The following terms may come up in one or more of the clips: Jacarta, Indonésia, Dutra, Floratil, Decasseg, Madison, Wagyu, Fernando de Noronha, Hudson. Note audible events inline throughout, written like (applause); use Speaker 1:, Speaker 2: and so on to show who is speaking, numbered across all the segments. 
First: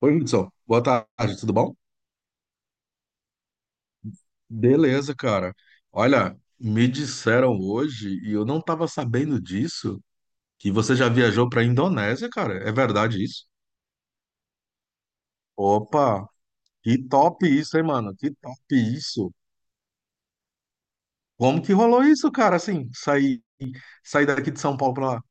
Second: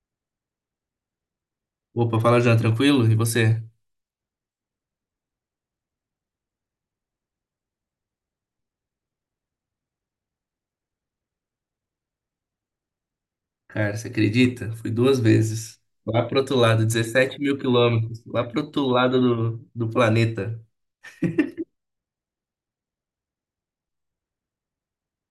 Speaker 1: Oi, Hudson. Boa tarde, tudo bom?
Speaker 2: Opa, fala já, tranquilo? E você?
Speaker 1: Beleza, cara. Olha, me disseram hoje, e eu não tava sabendo disso, que você já viajou pra Indonésia, cara. É verdade isso?
Speaker 2: Cara, você acredita? Fui duas vezes. Lá
Speaker 1: Opa,
Speaker 2: pro outro lado,
Speaker 1: que
Speaker 2: dezessete
Speaker 1: top
Speaker 2: mil
Speaker 1: isso, hein, mano?
Speaker 2: quilômetros.
Speaker 1: Que
Speaker 2: Lá pro
Speaker 1: top
Speaker 2: outro lado
Speaker 1: isso.
Speaker 2: do planeta.
Speaker 1: Como que rolou isso, cara? Assim, sair daqui de São Paulo pra lá.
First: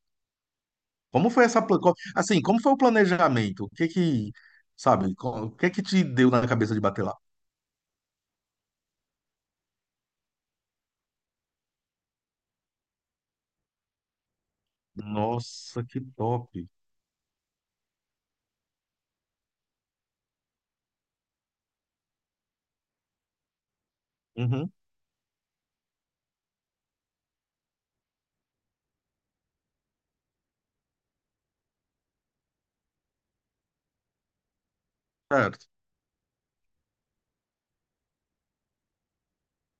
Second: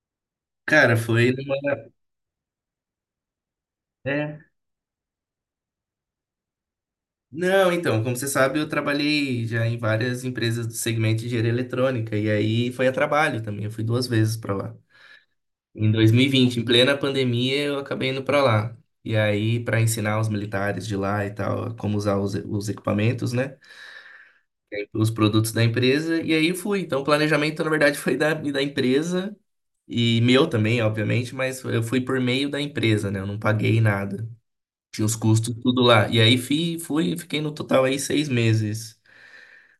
Speaker 2: Cara,
Speaker 1: Como
Speaker 2: foi
Speaker 1: foi essa,
Speaker 2: numa.
Speaker 1: assim, como foi o planejamento? O que que,
Speaker 2: É.
Speaker 1: sabe, o que que te deu na cabeça de bater lá?
Speaker 2: Não, então, como você sabe, eu trabalhei já em várias empresas do segmento de engenharia eletrônica. E aí foi a trabalho também. Eu fui duas vezes pra lá.
Speaker 1: Nossa,
Speaker 2: Em
Speaker 1: que top.
Speaker 2: 2020, em plena pandemia, eu acabei indo pra lá. E aí, pra ensinar os militares de lá e tal, como usar os equipamentos, né?
Speaker 1: Uhum,
Speaker 2: Os produtos da empresa e aí fui. Então, o planejamento, na verdade, foi da empresa e meu também, obviamente, mas eu fui por meio da empresa, né? Eu não paguei nada. Tinha os custos
Speaker 1: certo.
Speaker 2: tudo lá. E aí fui, fui fiquei no total aí 6 meses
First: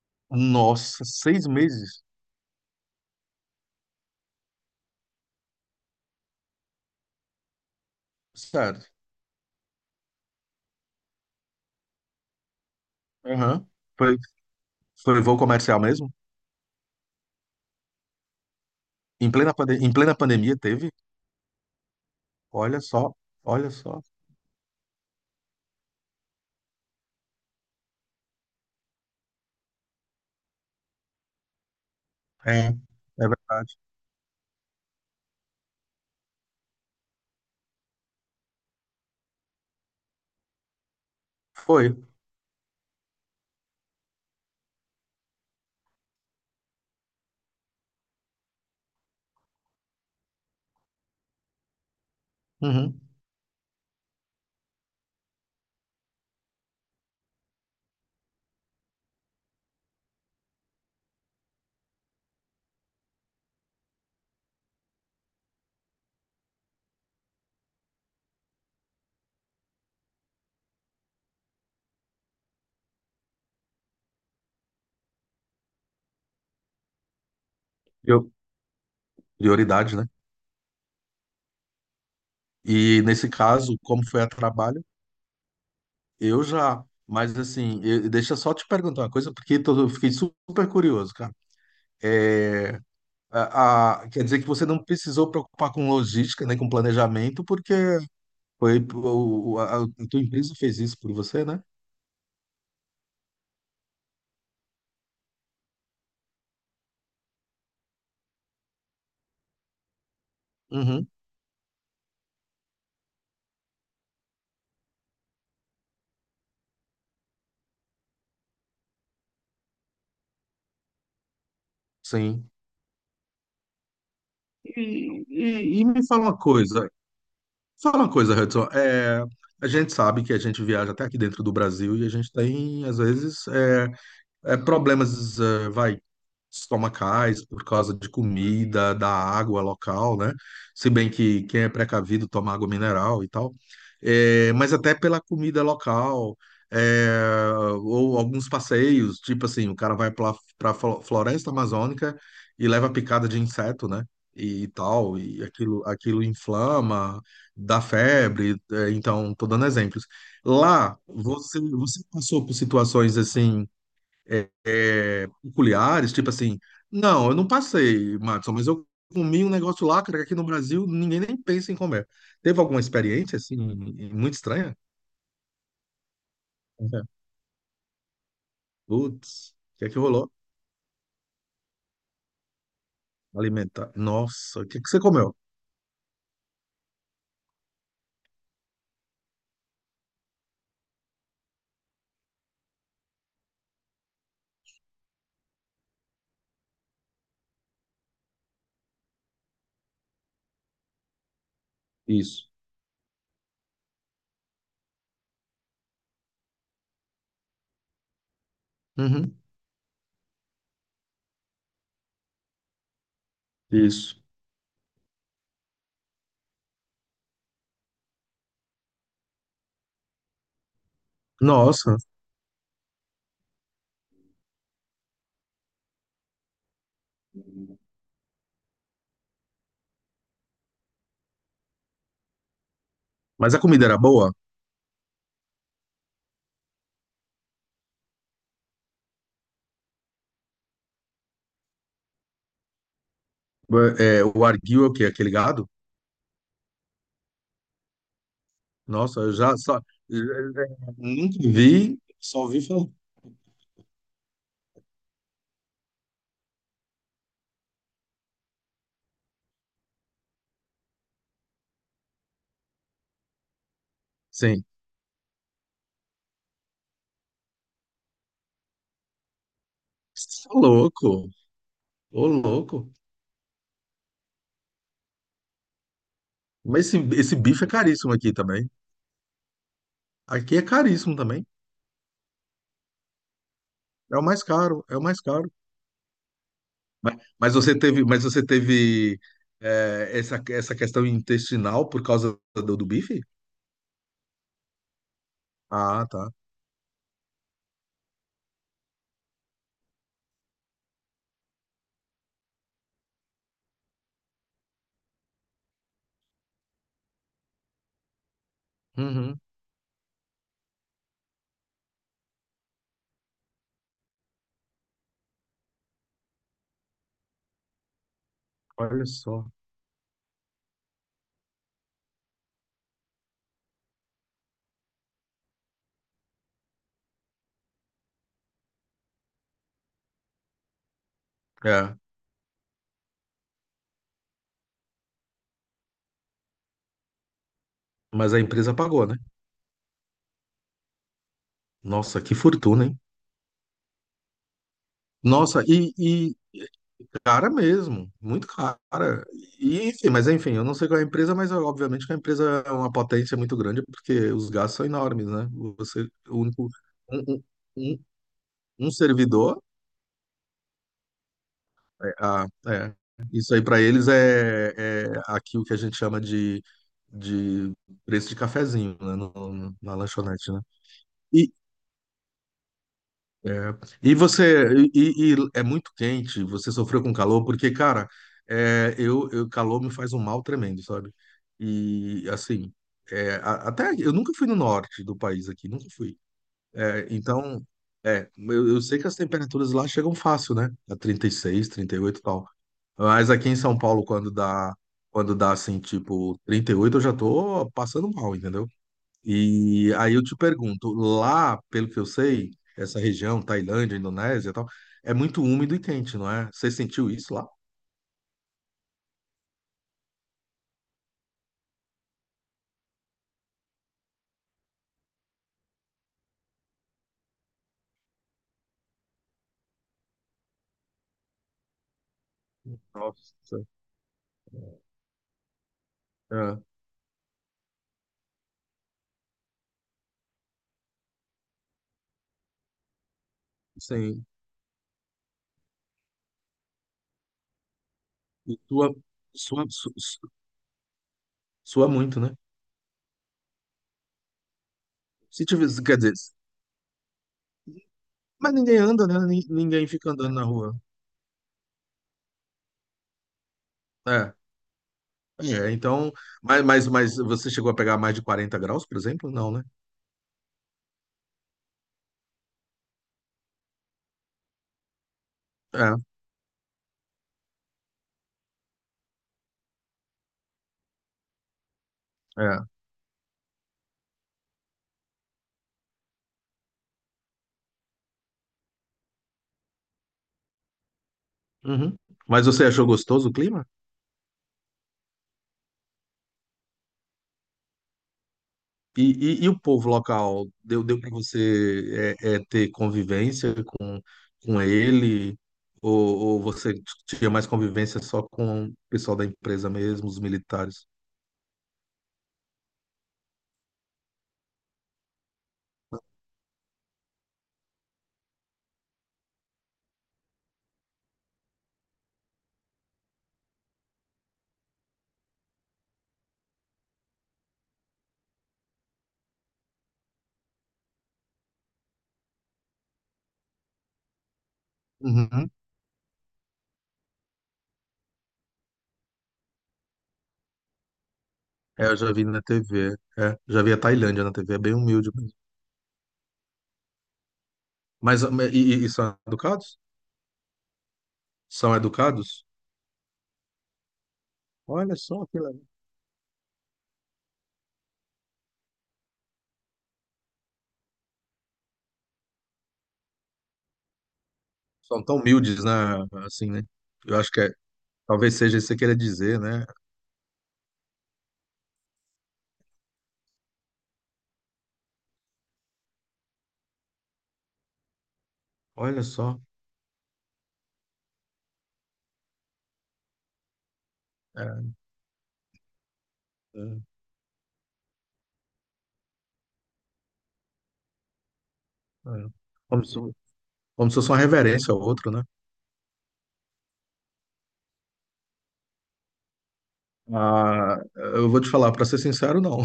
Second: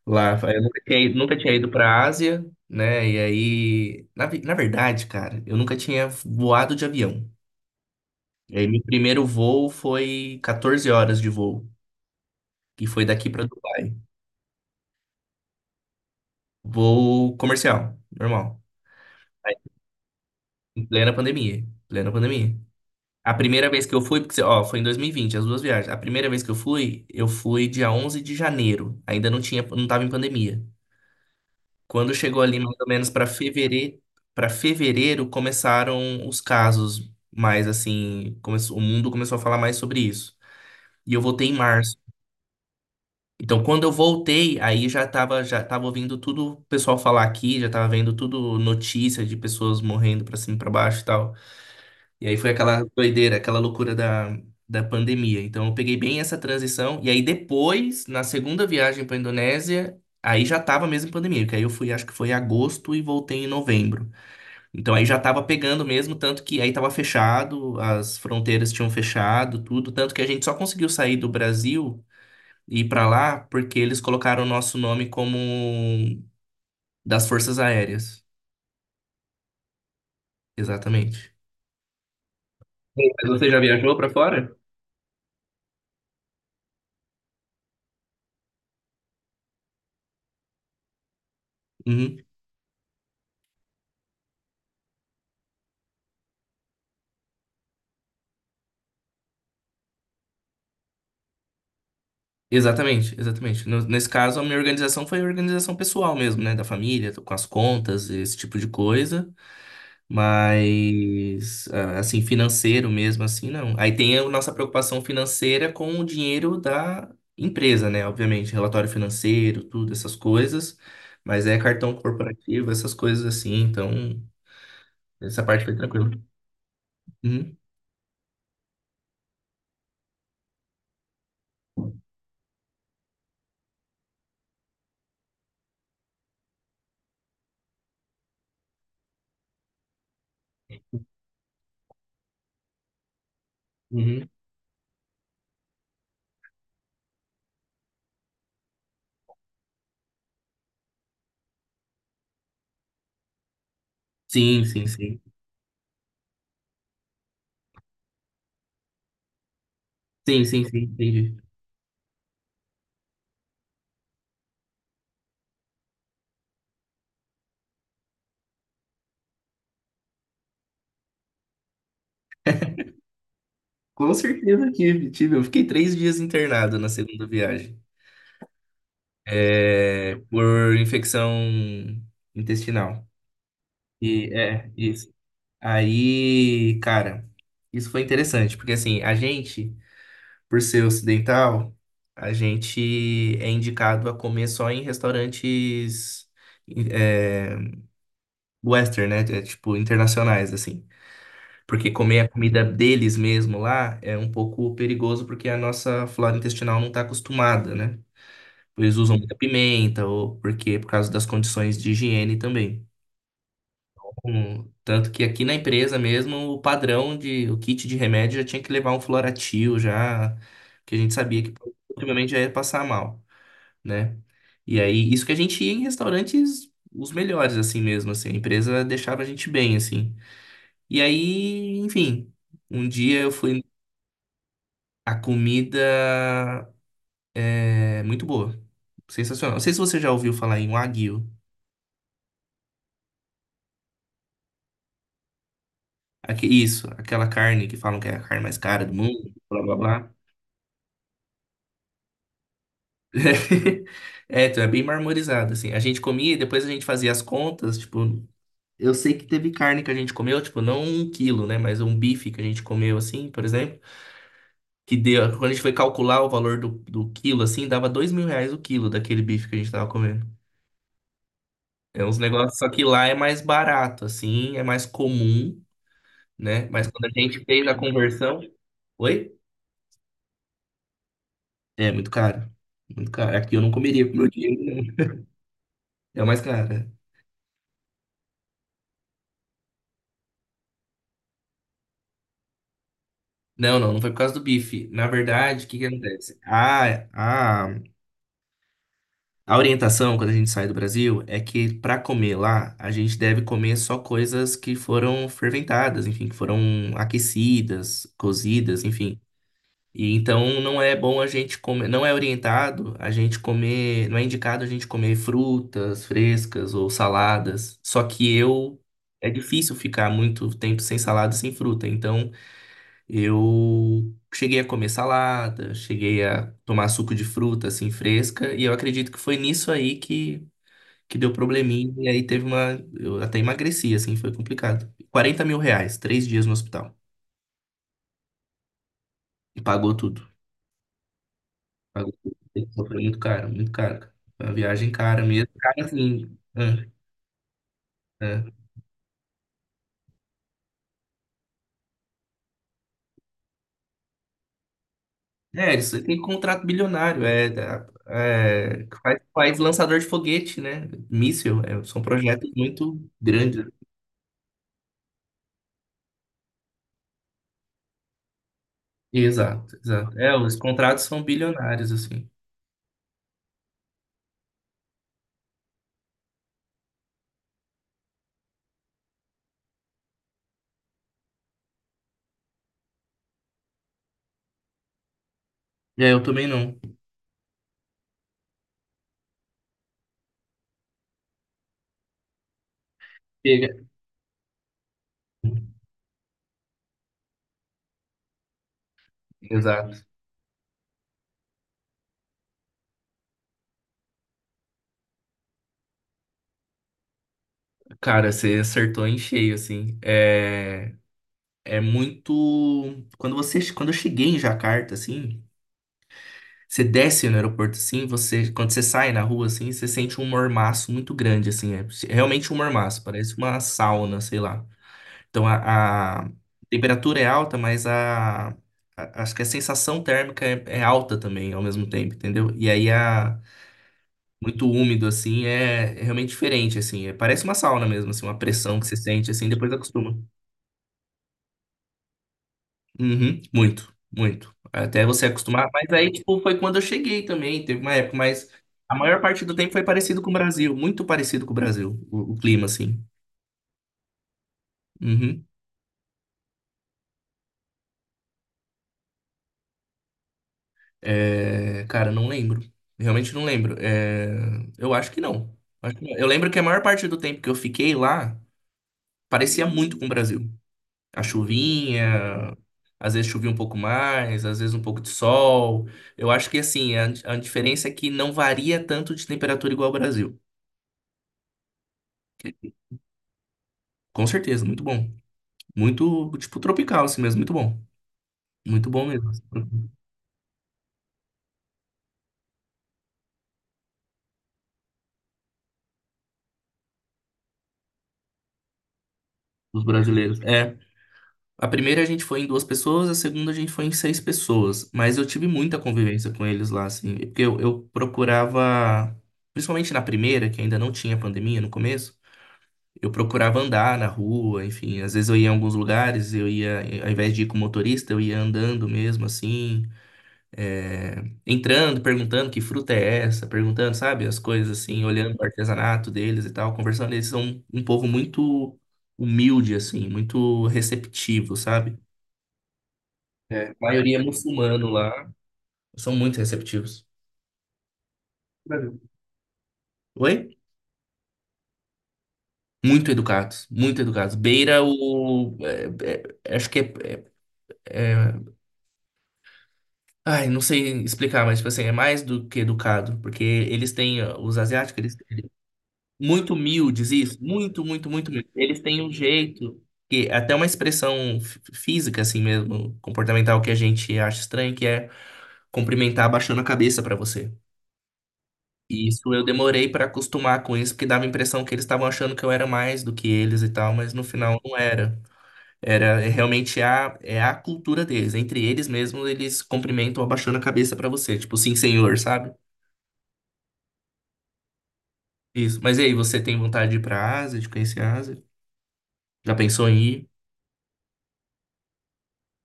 Speaker 2: lá. Eu nunca
Speaker 1: Nossa,
Speaker 2: nunca
Speaker 1: seis
Speaker 2: tinha ido
Speaker 1: meses?
Speaker 2: para Ásia, né? E aí, na verdade, cara, eu nunca tinha voado de avião. E aí, meu
Speaker 1: Certo.
Speaker 2: primeiro voo foi 14 horas de voo, que foi daqui para
Speaker 1: Aham.
Speaker 2: Dubai.
Speaker 1: Foi, foi voo comercial mesmo?
Speaker 2: Voo comercial, normal.
Speaker 1: Em em plena pandemia
Speaker 2: Em
Speaker 1: teve?
Speaker 2: plena pandemia. Plena pandemia.
Speaker 1: Olha só,
Speaker 2: A primeira
Speaker 1: olha
Speaker 2: vez que eu
Speaker 1: só.
Speaker 2: fui, porque, ó, foi em 2020 as duas viagens. A primeira vez que eu fui dia 11 de janeiro. Ainda não tinha, não tava em pandemia. Quando chegou ali
Speaker 1: É,
Speaker 2: mais
Speaker 1: é
Speaker 2: ou menos
Speaker 1: verdade.
Speaker 2: para fevereiro começaram os casos, mais assim, começou, o mundo começou a falar mais sobre isso. E eu voltei em
Speaker 1: Foi.
Speaker 2: março. Então, quando eu voltei, aí já tava ouvindo tudo o pessoal falar aqui, já tava vendo tudo notícia de pessoas morrendo pra cima e pra baixo e tal. E aí foi aquela
Speaker 1: Uhum.
Speaker 2: doideira, aquela loucura da pandemia. Então eu peguei bem essa transição. E aí depois, na segunda viagem para Indonésia, aí já tava mesmo pandemia, porque aí eu fui, acho que foi em agosto e voltei em novembro. Então aí já tava pegando mesmo, tanto que aí tava fechado, as fronteiras tinham fechado, tudo, tanto que a gente só conseguiu sair do Brasil e ir para lá porque eles colocaram o nosso nome como das Forças Aéreas.
Speaker 1: Eu, prioridade, né?
Speaker 2: Exatamente.
Speaker 1: E
Speaker 2: Sim,
Speaker 1: nesse
Speaker 2: mas você já
Speaker 1: caso,
Speaker 2: viajou
Speaker 1: como
Speaker 2: para
Speaker 1: foi a
Speaker 2: fora?
Speaker 1: trabalho, eu já. Mas assim, deixa eu só te perguntar uma coisa, porque eu fiquei super curioso, cara.
Speaker 2: Uhum.
Speaker 1: É, quer dizer que você não precisou preocupar com logística, nem com planejamento, porque foi a tua empresa fez isso por você, né?
Speaker 2: Exatamente, exatamente. Nesse caso, a minha organização foi organização pessoal mesmo, né? Da família, com as contas, esse tipo de coisa.
Speaker 1: Uhum.
Speaker 2: Mas, ah, assim, financeiro mesmo, assim, não. Aí tem a nossa preocupação financeira com o dinheiro da empresa, né? Obviamente, relatório financeiro, tudo, essas coisas. Mas é cartão
Speaker 1: Sim.
Speaker 2: corporativo, essas coisas assim. Então, essa parte foi
Speaker 1: E me
Speaker 2: tranquila. Uhum,
Speaker 1: fala uma coisa, Hudson. A gente sabe que a gente viaja até aqui dentro do Brasil e a gente tem, às vezes, problemas, vai, estomacais por causa de comida, da água local, né? Se bem que quem é precavido toma água mineral e tal.
Speaker 2: uhum.
Speaker 1: Mas até pela comida local, eh, ou alguns passeios, tipo assim, o cara vai para a floresta amazônica e leva picada de inseto, né?
Speaker 2: Sim,
Speaker 1: E,
Speaker 2: sim,
Speaker 1: tal,
Speaker 2: sim.
Speaker 1: e aquilo, aquilo inflama, dá febre, então, tô dando exemplos.
Speaker 2: Sim, sim, sim,
Speaker 1: Lá,
Speaker 2: entendi.
Speaker 1: você passou por situações assim é, peculiares, tipo assim, não, eu não passei, Madison, mas eu comi um negócio lá, cara, que aqui no Brasil ninguém nem pensa em comer. Teve alguma experiência, assim,
Speaker 2: Com
Speaker 1: muito
Speaker 2: certeza
Speaker 1: estranha?
Speaker 2: tive, tive. Eu fiquei 3 dias internado na
Speaker 1: É.
Speaker 2: segunda viagem.
Speaker 1: Putz, o que é que
Speaker 2: É,
Speaker 1: rolou?
Speaker 2: por infecção intestinal.
Speaker 1: Alimentar.
Speaker 2: E
Speaker 1: Nossa, o
Speaker 2: é,
Speaker 1: que é que você
Speaker 2: isso.
Speaker 1: comeu?
Speaker 2: Aí, cara, isso foi interessante, porque assim, a gente, por ser ocidental, a gente é indicado a comer só em restaurantes é, western, né? É, tipo, internacionais, assim. Porque comer a
Speaker 1: Isso.
Speaker 2: comida deles mesmo lá é um pouco perigoso, porque a nossa flora intestinal não tá acostumada, né? Eles usam muita
Speaker 1: Uhum,
Speaker 2: pimenta, ou porque por causa das condições de higiene também.
Speaker 1: isso.
Speaker 2: Tanto que aqui na empresa mesmo, o padrão de o kit de remédio já tinha que levar um Floratil já, que a gente sabia que
Speaker 1: Nossa,
Speaker 2: ultimamente já ia passar mal, né? E aí, isso que a gente ia em restaurantes os melhores assim mesmo, assim, a empresa deixava a gente bem assim. E aí, enfim, um dia eu
Speaker 1: mas a
Speaker 2: fui
Speaker 1: comida era boa?
Speaker 2: a comida é muito boa, sensacional. Não sei se você já ouviu falar em Wagyu.
Speaker 1: É, o arguil é o quê? Aquele gado?
Speaker 2: Aqui, isso, aquela carne que falam que é a carne mais cara do
Speaker 1: Nossa,
Speaker 2: mundo,
Speaker 1: eu já
Speaker 2: blá blá
Speaker 1: só,
Speaker 2: blá.
Speaker 1: nunca vi, só vi falar.
Speaker 2: (laughs) É, então é bem marmorizado, assim. A gente comia e depois a gente fazia as contas, tipo, eu sei que teve carne que a gente comeu, tipo, não um quilo, né? Mas um bife que a gente comeu, assim, por exemplo,
Speaker 1: Sim.
Speaker 2: que deu, quando a gente foi calcular o valor do quilo, assim, dava R$ 2.000 o quilo daquele bife que a gente tava comendo.
Speaker 1: Você é louco,
Speaker 2: É uns
Speaker 1: ô
Speaker 2: negócios, só que
Speaker 1: louco.
Speaker 2: lá é mais barato, assim, é mais comum, né?
Speaker 1: Mas
Speaker 2: Mas quando a
Speaker 1: esse
Speaker 2: gente
Speaker 1: bife
Speaker 2: fez
Speaker 1: é
Speaker 2: a
Speaker 1: caríssimo aqui
Speaker 2: conversão.
Speaker 1: também.
Speaker 2: Oi?
Speaker 1: Aqui é caríssimo também.
Speaker 2: É muito caro. Muito caro. Aqui eu não comeria com
Speaker 1: É o
Speaker 2: meu
Speaker 1: mais
Speaker 2: dinheiro,
Speaker 1: caro, é o
Speaker 2: não.
Speaker 1: mais caro.
Speaker 2: É o mais caro. É.
Speaker 1: Mas você teve, mas você teve essa questão intestinal por causa do bife?
Speaker 2: Não, não, não foi por causa do bife. Na verdade, o que que
Speaker 1: Ah, tá.
Speaker 2: acontece? A orientação, quando a gente sai do Brasil, é que para comer lá, a gente deve comer só coisas que foram ferventadas, enfim, que foram aquecidas, cozidas, enfim.
Speaker 1: Uhum,
Speaker 2: E então não é bom a gente comer, não é orientado a gente comer, não é indicado a gente comer frutas frescas ou saladas. Só que eu
Speaker 1: olha
Speaker 2: é
Speaker 1: só.
Speaker 2: difícil ficar muito tempo sem salada, sem fruta. Então eu cheguei a comer salada, cheguei a tomar suco de fruta assim fresca, e eu acredito que foi nisso aí que deu probleminha
Speaker 1: É,
Speaker 2: e aí teve uma, eu até emagreci assim, foi complicado. R$ 40.000, 3 dias no hospital
Speaker 1: mas a empresa pagou, né?
Speaker 2: e pagou tudo. Pagou-
Speaker 1: Nossa, que fortuna,
Speaker 2: foi
Speaker 1: hein?
Speaker 2: muito caro, muito caro. Cara. Foi uma viagem cara mesmo.
Speaker 1: Nossa,
Speaker 2: Cara,
Speaker 1: e
Speaker 2: assim.
Speaker 1: cara mesmo,
Speaker 2: É, é.
Speaker 1: muito cara. E, enfim, mas enfim, eu não sei qual é a empresa, mas é, obviamente que a empresa é uma potência muito grande, porque os gastos são enormes, né?
Speaker 2: É, isso aí
Speaker 1: Você,
Speaker 2: tem
Speaker 1: o
Speaker 2: contrato
Speaker 1: único,
Speaker 2: bilionário.
Speaker 1: um, um- um,
Speaker 2: É,
Speaker 1: um
Speaker 2: que faz, faz
Speaker 1: servidor,
Speaker 2: lançador de foguete, né? Míssil. É, são
Speaker 1: é, a-
Speaker 2: projetos
Speaker 1: é,
Speaker 2: muito
Speaker 1: isso aí
Speaker 2: grandes.
Speaker 1: para eles é aqui o que a gente chama de preço de cafezinho, né,
Speaker 2: Exato,
Speaker 1: na
Speaker 2: exato. É,
Speaker 1: lanchonete,
Speaker 2: os
Speaker 1: né?
Speaker 2: contratos são
Speaker 1: E,
Speaker 2: bilionários, assim.
Speaker 1: é, e você, e é muito quente, você sofreu com calor, porque, cara, eu, calor me faz um mal tremendo, sabe? E, assim, até eu nunca fui no norte do país aqui, nunca
Speaker 2: É,
Speaker 1: fui.
Speaker 2: eu também não.
Speaker 1: É, então, eu sei que as temperaturas lá chegam fácil, né? A 36, 38 e oito e tal. Mas aqui em São
Speaker 2: Pega-
Speaker 1: Paulo, quando dá assim, tipo 38 eu já tô passando mal, entendeu? E
Speaker 2: exato.
Speaker 1: aí eu te pergunto, lá, pelo que eu sei, essa região, Tailândia, Indonésia e tal, é muito úmido e quente, não é? Você sentiu isso lá?
Speaker 2: Cara, você acertou em cheio, assim. É, é muito. Quando você, quando eu cheguei em Jacarta, assim. Você desce no aeroporto assim, você, quando você sai na rua assim, você sente um mormaço muito grande assim, é realmente um mormaço, parece uma
Speaker 1: Nossa.
Speaker 2: sauna, sei lá. Então a
Speaker 1: É,
Speaker 2: temperatura é alta, mas acho que a sensação térmica é, é alta também ao mesmo tempo, entendeu? E aí a
Speaker 1: sim.
Speaker 2: muito úmido assim é, é realmente diferente assim, parece uma sauna mesmo, assim, uma
Speaker 1: E
Speaker 2: pressão que
Speaker 1: tua,
Speaker 2: você sente assim,
Speaker 1: sua,
Speaker 2: depois
Speaker 1: su-
Speaker 2: acostuma.
Speaker 1: Sua muito, né?
Speaker 2: Uhum, muito, muito. Até você
Speaker 1: Se tiver,
Speaker 2: acostumar. Mas
Speaker 1: quer
Speaker 2: aí,
Speaker 1: dizer,
Speaker 2: tipo, foi quando eu cheguei também. Teve uma época, mas
Speaker 1: mas ninguém
Speaker 2: a
Speaker 1: anda, né?
Speaker 2: maior parte do tempo foi
Speaker 1: Ninguém fica
Speaker 2: parecido com o
Speaker 1: andando na
Speaker 2: Brasil.
Speaker 1: rua.
Speaker 2: Muito parecido com o Brasil, o clima, assim.
Speaker 1: É.
Speaker 2: Uhum.
Speaker 1: É, então, mas você chegou a pegar mais de 40 graus, por exemplo? Não, né?
Speaker 2: É, cara, não lembro. Realmente não lembro. É, eu acho que não.
Speaker 1: É,
Speaker 2: Acho que não. Eu lembro que a maior parte do tempo que eu fiquei lá parecia muito com o Brasil. A chuvinha,
Speaker 1: é.
Speaker 2: às vezes chovia um pouco mais, às vezes um pouco de sol. Eu acho que, assim, a diferença é que não varia tanto de temperatura igual ao Brasil.
Speaker 1: Uhum. Mas você achou gostoso o clima?
Speaker 2: Com certeza, muito bom. Muito, tipo, tropical, assim mesmo, muito bom. Muito bom mesmo, assim,
Speaker 1: E o povo local? Deu para você ter convivência com ele? Ou você tinha mais convivência só com o pessoal da empresa
Speaker 2: os
Speaker 1: mesmo, os
Speaker 2: brasileiros. É,
Speaker 1: militares?
Speaker 2: a primeira a gente foi em duas pessoas, a segunda a gente foi em seis pessoas, mas eu tive muita convivência com eles lá, assim, porque eu procurava, principalmente na primeira, que ainda não tinha pandemia no começo, eu procurava andar na rua, enfim, às vezes eu ia em alguns lugares, eu ia, ao invés de ir com motorista, eu ia andando mesmo, assim, é, entrando, perguntando que fruta é essa, perguntando, sabe, as coisas assim, olhando o
Speaker 1: Uhum.
Speaker 2: artesanato deles e tal, conversando. Eles são um povo muito humilde, assim, muito receptivo,
Speaker 1: É, eu
Speaker 2: sabe?
Speaker 1: já vi na TV. É, já
Speaker 2: É,
Speaker 1: vi
Speaker 2: a
Speaker 1: a
Speaker 2: maioria é
Speaker 1: Tailândia na TV, é bem
Speaker 2: muçulmano
Speaker 1: humilde.
Speaker 2: lá, são muito receptivos.
Speaker 1: Mas e
Speaker 2: Brasil.
Speaker 1: são educados?
Speaker 2: Oi?
Speaker 1: São educados?
Speaker 2: Muito educados, muito educados. Beira
Speaker 1: Olha só que
Speaker 2: o.
Speaker 1: legal.
Speaker 2: É, é, acho que é- ai, não sei explicar, mas, tipo assim, é mais do que educado, porque eles têm. Ó, os asiáticos,
Speaker 1: São
Speaker 2: eles,
Speaker 1: tão humildes, né? Assim,
Speaker 2: muito
Speaker 1: né?
Speaker 2: humildes,
Speaker 1: Eu acho
Speaker 2: isso,
Speaker 1: que
Speaker 2: muito, muito, muito
Speaker 1: talvez
Speaker 2: humildes.
Speaker 1: seja isso que você
Speaker 2: Eles
Speaker 1: queira
Speaker 2: têm um
Speaker 1: dizer, né?
Speaker 2: jeito, que é até uma expressão física, assim mesmo, comportamental, que a gente acha estranho, que é cumprimentar abaixando a cabeça pra você.
Speaker 1: Olha
Speaker 2: E isso
Speaker 1: só.
Speaker 2: eu demorei pra acostumar com isso, porque dava a impressão que eles estavam achando que eu era mais do que eles e tal, mas no final
Speaker 1: É,
Speaker 2: não era. Era é
Speaker 1: é,
Speaker 2: realmente a, é a cultura deles. Entre eles mesmos, eles cumprimentam abaixando a cabeça pra você, tipo, sim,
Speaker 1: é.
Speaker 2: senhor, sabe?
Speaker 1: Como se, como se fosse uma reverência ao outro, né?
Speaker 2: Isso. Mas e aí, você tem vontade de ir pra Ásia, de conhecer a Ásia? Já pensou em ir?
Speaker 1: Ah, eu vou te falar, para ser sincero, não.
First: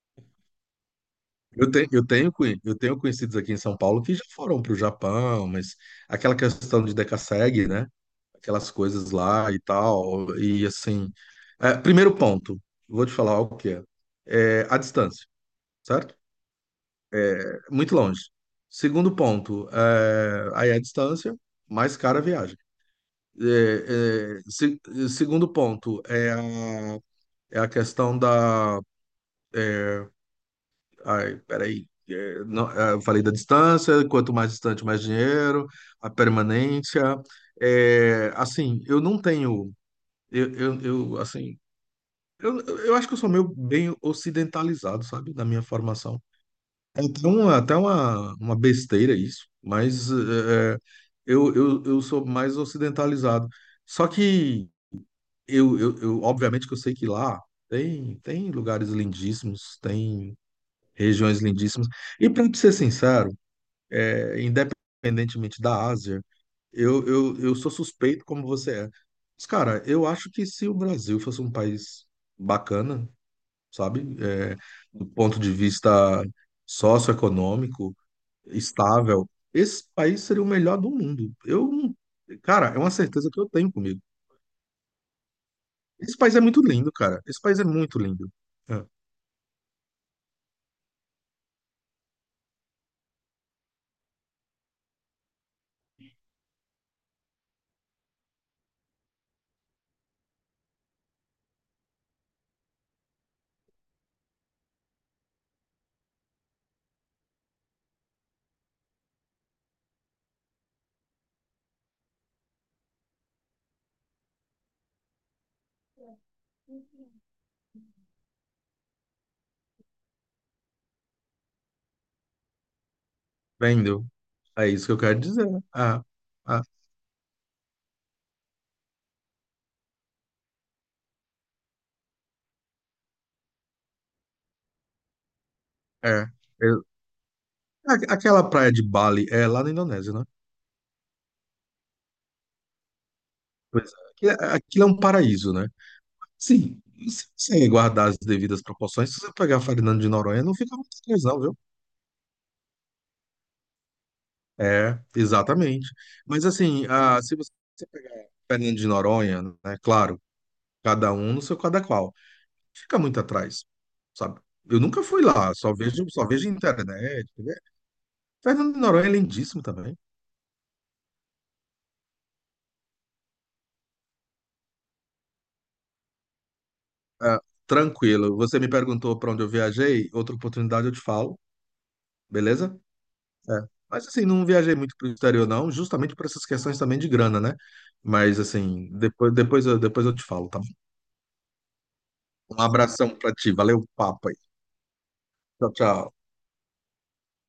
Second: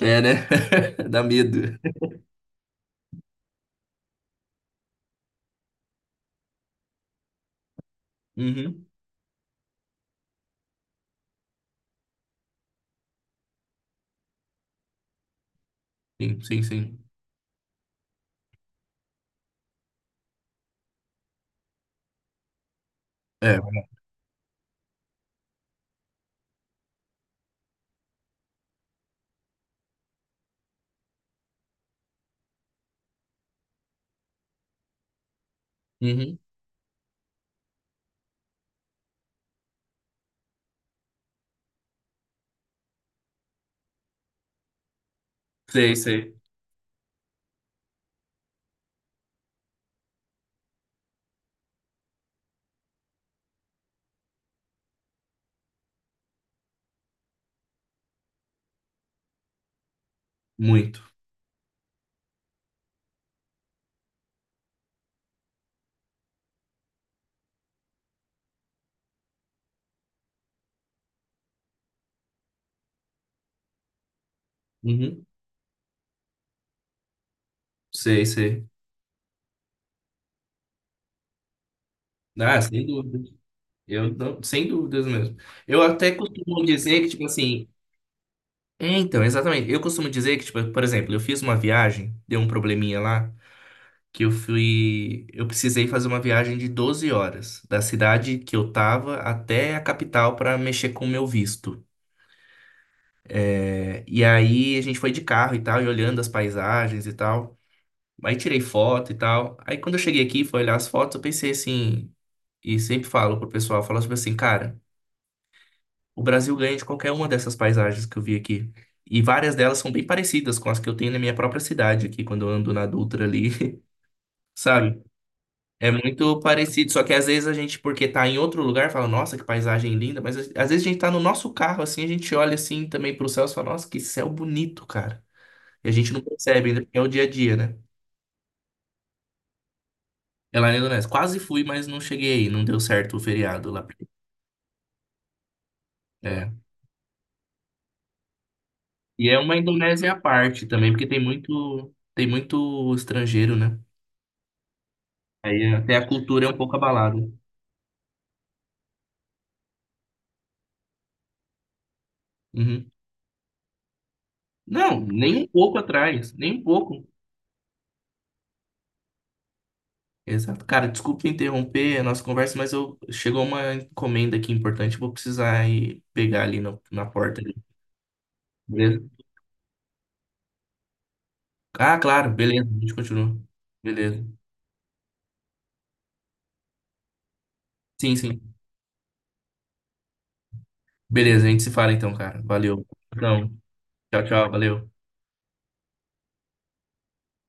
Speaker 2: É, né? (laughs) Dá medo.
Speaker 1: Eu tenho, eu tenho conhecidos aqui em São Paulo que já foram para o Japão, mas aquela questão de Decasseg, né? Aquelas
Speaker 2: Uhum.
Speaker 1: coisas lá e tal. E assim. É, primeiro ponto, vou te falar o que é. É a distância, certo?
Speaker 2: Sim, sim, sim.
Speaker 1: É muito longe. Segundo ponto, é, aí a distância, mais cara a viagem.
Speaker 2: É.
Speaker 1: É, é, se- segundo ponto, é a, é a questão da... Ai, peraí. É, não, é, eu falei da distância, quanto mais distante, mais dinheiro, a
Speaker 2: Uhum.
Speaker 1: permanência. É, assim, eu não tenho. Assim, eu acho que eu sou meio bem ocidentalizado, sabe, da minha
Speaker 2: Sei,
Speaker 1: formação.
Speaker 2: sei.
Speaker 1: É até uma, uma besteira isso, mas eu sou mais ocidentalizado. Só que eu, obviamente que eu sei que lá tem, tem lugares lindíssimos, tem
Speaker 2: Muito.
Speaker 1: regiões lindíssimas. E para ser sincero, independentemente da Ásia, eu sou suspeito como você é. Mas, cara, eu acho que se o Brasil fosse um país bacana, sabe? É, do
Speaker 2: Uhum.
Speaker 1: ponto de vista socioeconômico,
Speaker 2: Sei, sei.
Speaker 1: estável, esse país seria o melhor do mundo. Eu, não-
Speaker 2: Ah,
Speaker 1: cara, é
Speaker 2: sem
Speaker 1: uma certeza
Speaker 2: dúvidas.
Speaker 1: que eu tenho comigo.
Speaker 2: Eu não, sem dúvidas mesmo. Eu até
Speaker 1: Esse país é muito
Speaker 2: costumo
Speaker 1: lindo,
Speaker 2: dizer que,
Speaker 1: cara.
Speaker 2: tipo
Speaker 1: Esse país é
Speaker 2: assim.
Speaker 1: muito lindo. É,
Speaker 2: É, então, exatamente. Eu costumo dizer que, tipo, por exemplo, eu fiz uma viagem, deu um probleminha lá, que eu fui. Eu precisei fazer uma viagem de 12 horas, da cidade que eu tava até a capital pra mexer com o meu visto. É, e aí a gente foi de carro e tal, e olhando as paisagens e tal. Aí tirei foto e tal. Aí quando eu cheguei aqui, e fui olhar as fotos, eu pensei assim, e sempre falo pro pessoal, falo tipo assim, cara, o Brasil ganha de qualquer uma dessas paisagens que eu vi aqui. E várias delas são bem parecidas com as que eu tenho na minha própria cidade aqui, quando eu ando na Dutra ali,
Speaker 1: entendeu?
Speaker 2: (laughs)
Speaker 1: É isso que eu
Speaker 2: sabe?
Speaker 1: quero dizer.
Speaker 2: É
Speaker 1: Ah,
Speaker 2: muito
Speaker 1: ah,
Speaker 2: parecido, só que às vezes a gente, porque tá em outro lugar, fala, nossa, que paisagem linda, mas às vezes a gente tá no nosso carro, assim, a gente olha assim também pro céu e fala, nossa, que céu bonito, cara. E a gente não
Speaker 1: é.
Speaker 2: percebe, ainda porque é o dia a dia, né?
Speaker 1: Aquela praia de Bali é lá na Indonésia, né?
Speaker 2: É lá na Indonésia. Quase fui, mas não cheguei aí. Não deu certo o feriado lá.
Speaker 1: Pois é. Aquilo é um paraíso, né?
Speaker 2: É.
Speaker 1: Sim, se você guardar as devidas proporções, se
Speaker 2: E
Speaker 1: você
Speaker 2: é uma
Speaker 1: pegar Fernando de
Speaker 2: Indonésia à
Speaker 1: Noronha, não
Speaker 2: parte
Speaker 1: fica muito
Speaker 2: também, porque
Speaker 1: atrás, não, viu?
Speaker 2: tem muito estrangeiro, né?
Speaker 1: É,
Speaker 2: Aí
Speaker 1: exatamente.
Speaker 2: até a
Speaker 1: Mas
Speaker 2: cultura é um pouco
Speaker 1: assim,
Speaker 2: abalada.
Speaker 1: ah, se você pegar Fernando de Noronha, né? Claro, cada um no seu cada qual,
Speaker 2: Uhum.
Speaker 1: fica muito atrás, sabe? Eu
Speaker 2: Não,
Speaker 1: nunca fui
Speaker 2: nem um
Speaker 1: lá,
Speaker 2: pouco
Speaker 1: só
Speaker 2: atrás,
Speaker 1: vejo
Speaker 2: nem um pouco.
Speaker 1: internet, né? Fernando de Noronha é lindíssimo também.
Speaker 2: Exato. Cara, desculpa interromper a nossa conversa, mas eu chegou uma encomenda aqui importante, vou precisar ir pegar ali na
Speaker 1: Ah,
Speaker 2: porta ali.
Speaker 1: tranquilo. Você me
Speaker 2: Beleza?
Speaker 1: perguntou para onde eu viajei, outra oportunidade eu te falo,
Speaker 2: Ah, claro, beleza. A
Speaker 1: beleza?
Speaker 2: gente continua.
Speaker 1: É. Mas
Speaker 2: Beleza.
Speaker 1: assim, não viajei muito para o exterior, não, justamente por essas questões também de grana, né?
Speaker 2: Sim,
Speaker 1: Mas
Speaker 2: sim.
Speaker 1: assim, depois eu te falo, tá bom?
Speaker 2: Beleza, a gente se fala então, cara.
Speaker 1: Um
Speaker 2: Valeu.
Speaker 1: abração para
Speaker 2: Então,
Speaker 1: ti, valeu o
Speaker 2: tchau,
Speaker 1: papo aí.
Speaker 2: tchau, valeu.
Speaker 1: Tchau, tchau.